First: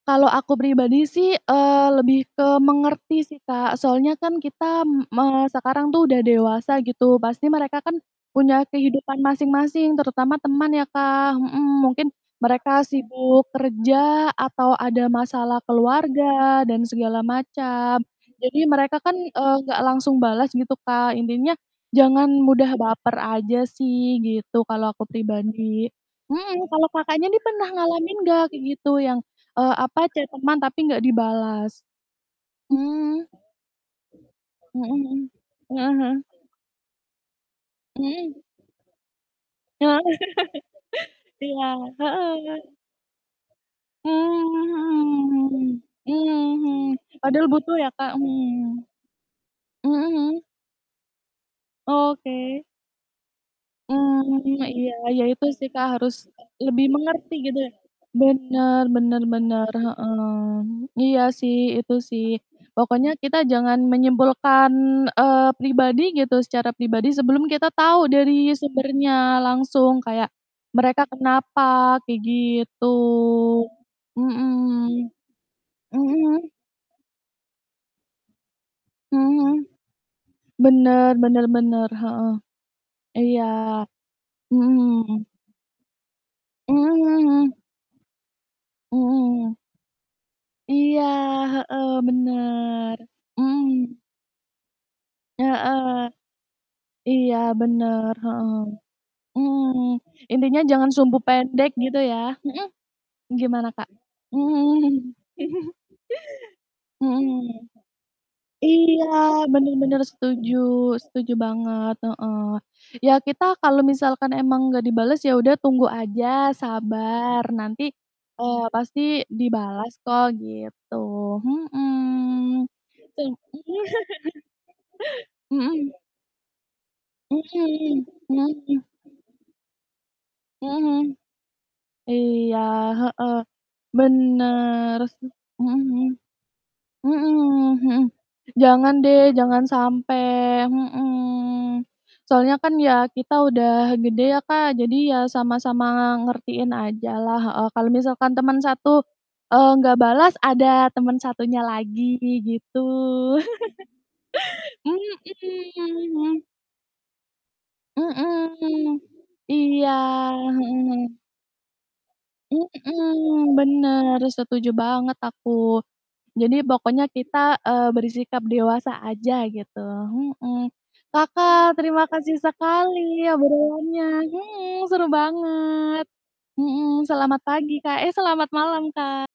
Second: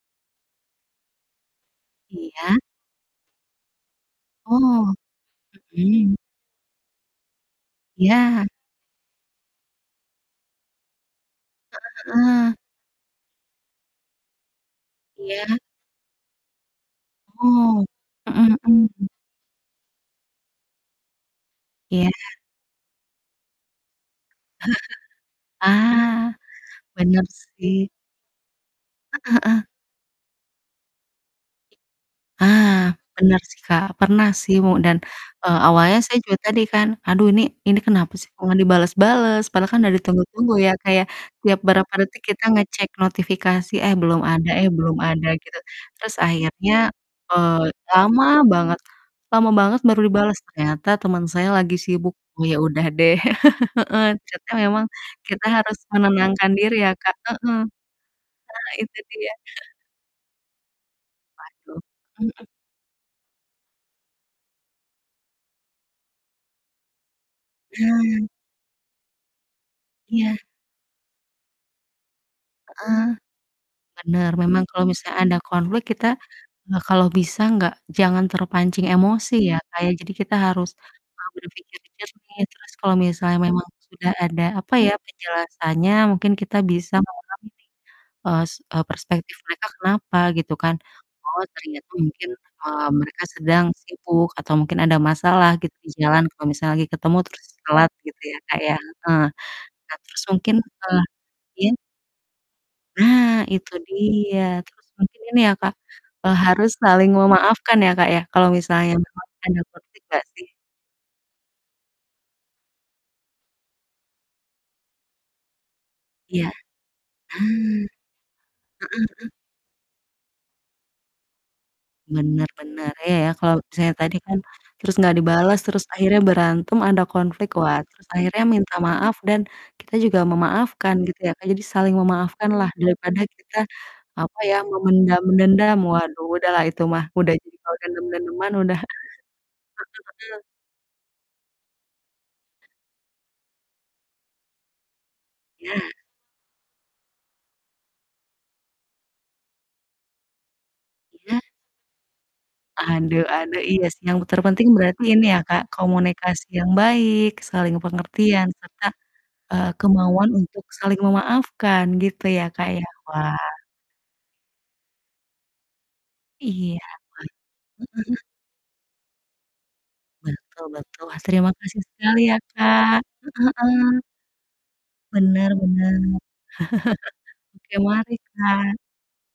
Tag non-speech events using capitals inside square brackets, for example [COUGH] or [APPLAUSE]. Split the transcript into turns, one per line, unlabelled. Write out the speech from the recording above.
Kalau aku pribadi sih, eee, lebih
Iya.
ke mengerti sih Kak, soalnya kan kita,
Oh.
me sekarang tuh
Mhm.
udah dewasa gitu, pasti mereka kan
Iya.
punya kehidupan masing-masing, terutama teman ya, Kak, mhm. Mungkin,
Heeh heeh.
mereka sibuk kerja atau ada
Iya.
masalah keluarga dan segala
Oh,
macam.
mhm
Jadi mereka
mhm.
kan, eee, enggak langsung balas gitu Kak. Intinya,
Iya.
jangan mudah baper aja sih,
[CHUCKLES]
gitu, kalau aku pribadi.
Ah,
Hmm. Kalau
benar
Kakaknya nih pernah
sih.
ngalamin nggak, kayak gitu, yang,
Heeh heeh.
eee, apa, chat teman tapi nggak dibalas?
I ah,
Mmm.
benar sih, Kak. Pernah sih mu
Mhm
dan,
mhm,
eee,
heeh
awalnya saya
heeh.
juga tadi kan, aduh ini ini kenapa sih
Mhm.
kok nggak dibalas-balas, padahal kan
Heeh,
udah ditunggu-tunggu ya, Kak, ya,
[CHUCKLES]
tiap
iya,
berapa detik kita
heeh.
ngecek notifikasi, eh belum ada eh belum ada,
Mmm,
gitu.
mhm.
Terus akhirnya,
Mhm. Padahal
eee,
butuh ya, Kak,
lama banget
mhm.
lama banget
Mhm
baru dibalas,
mhm?
ternyata teman saya lagi sibuk. Oh, ya
Oke.
udah deh, [CHUCKLES] heeh,
Mmm,
chat-nya
iya
memang
iya, ya
kita
itu sih,
harus
Kak, harus, eee,
menenangkan diri
lebih
ya, Kak,
mengerti
heeh.
gitu ya.
Nah,
Benar
itu
benar
dia.
benar,
[CHUCKLES]
heeh. Iya sih,
Waduh.
itu sih.
Mhm.
Pokoknya kita jangan menyimpulkan, eee, pribadi gitu, secara pribadi, sebelum kita tahu
Nah.
dari sumbernya langsung kayak,
Iya.
mereka kenapa kayak gitu,
Heeh, benar, memang kalau misal
mhm.
ada konflik
Mhm
kita,
mhm.
eee, kalau bisa nggak jangan terpancing
Mhm
emosi
mhm,
ya, Kak, ya. Jadi kita harus,
benar
mau
benar
berpikir
benar, heeh.
jernih, terus kalau misalnya
Iya.
memang sudah ada, apa ya,
Mhm.
penjelasannya mungkin kita
Mmm,
bisa
mhm
memahami,
mhm.
es eee, prespektif
Mhm.
mereka kenapa, gitu kan.
Iya,
Oh
heeh,
ternyata mungkin, eee,
benar.
mereka sedang
Mhm.
sibuk atau mungkin ada masalah gitu, di
Heeh,
jalan, kalau misalnya lagi ketemu,
iya
terus telat
benar,
gitu ya,
heeh.
Kak, ya. Heeh,
Mhm.
nah terus mungkin,
Intinya jangan
eee,
sumbu pendek
iya?
gitu ya mhm,
Ah,
gimana
itu
Kak?
dia,
Mhm
terus mungkin
mhm.
ini ya, Kak,
[CHUCKLES]
eee, harus saling
Mhm.
memaafkan ya, Kak, ya, kalau misalnya
Iya,
memang ada
benar benar
konflik nggak sih?
setuju setuju banget, heeh. Ya kita kalau misalkan emang nggak dibalas, ya udah tunggu aja,
Iya, nah,
sabar, nanti,
heeh
eee, pasti
heeh.
dibalas kok, gitu.
Benar
Mhm,
benar. Iya
se
ya, kalau misalnya tadi kan, terus nggak
[CHUCKLES]
dibalas,
mhm.
terus akhirnya berantem ada
Mhm,
konflik, wah, terus akhirnya
mhm
minta
mhm.
maaf, dan kita juga
Mhm
memaafkan
mhm.
gitu ya, Kak. Jadi saling memaafkan
Iya,
lah, daripada
heeh.
kita, apa ya,
Benar
memendam
sih, mhm
dendam,
mhm.
waduh, udahlah itu mah,
Mhm
udah jadi kalau
mhm,
dendam-dendaman udah [CHUCKLES]
jangan deh, jangan sampai
mhm mhm.
mhm. Soalnya kan ya, kita udah gede ya, Kak, jadi ya sama-sama
Iya.
ngertiin aja lah heeh. Kalau misalkan teman satu, eee, nggak balas, ada teman
Iya.
satunya lagi, gitu.
Aduh aduh, iya sih yang terpenting berarti
[CHUCKLES]
ini
Mhm,
ya, Kak,
hmm.
komunikasi yang baik, saling pengertian serta,
Mmm.
eee,
Iya,
kemauan
heeh
untuk saling
heeh.
memaafkan gitu ya, Kak, ya. Wah.
Mmm, benar, setuju banget aku. Jadi
Iya,
pokoknya kita, eee,
wah. Heeh heeh.
bersikap dewasa aja gitu.
Betul
Mhm.
betul. Wah, terima
Kakak,
kasih
terima
sekali
kasih
ya,
sekali
Kak. Heeh heeh.
obrolannya mhm, seru
Benar benar.
banget.
[CHUCKLES]
Mhm, selamat pagi
Oke,
Kak eh,
mari,
selamat
Kak.
malam Kak.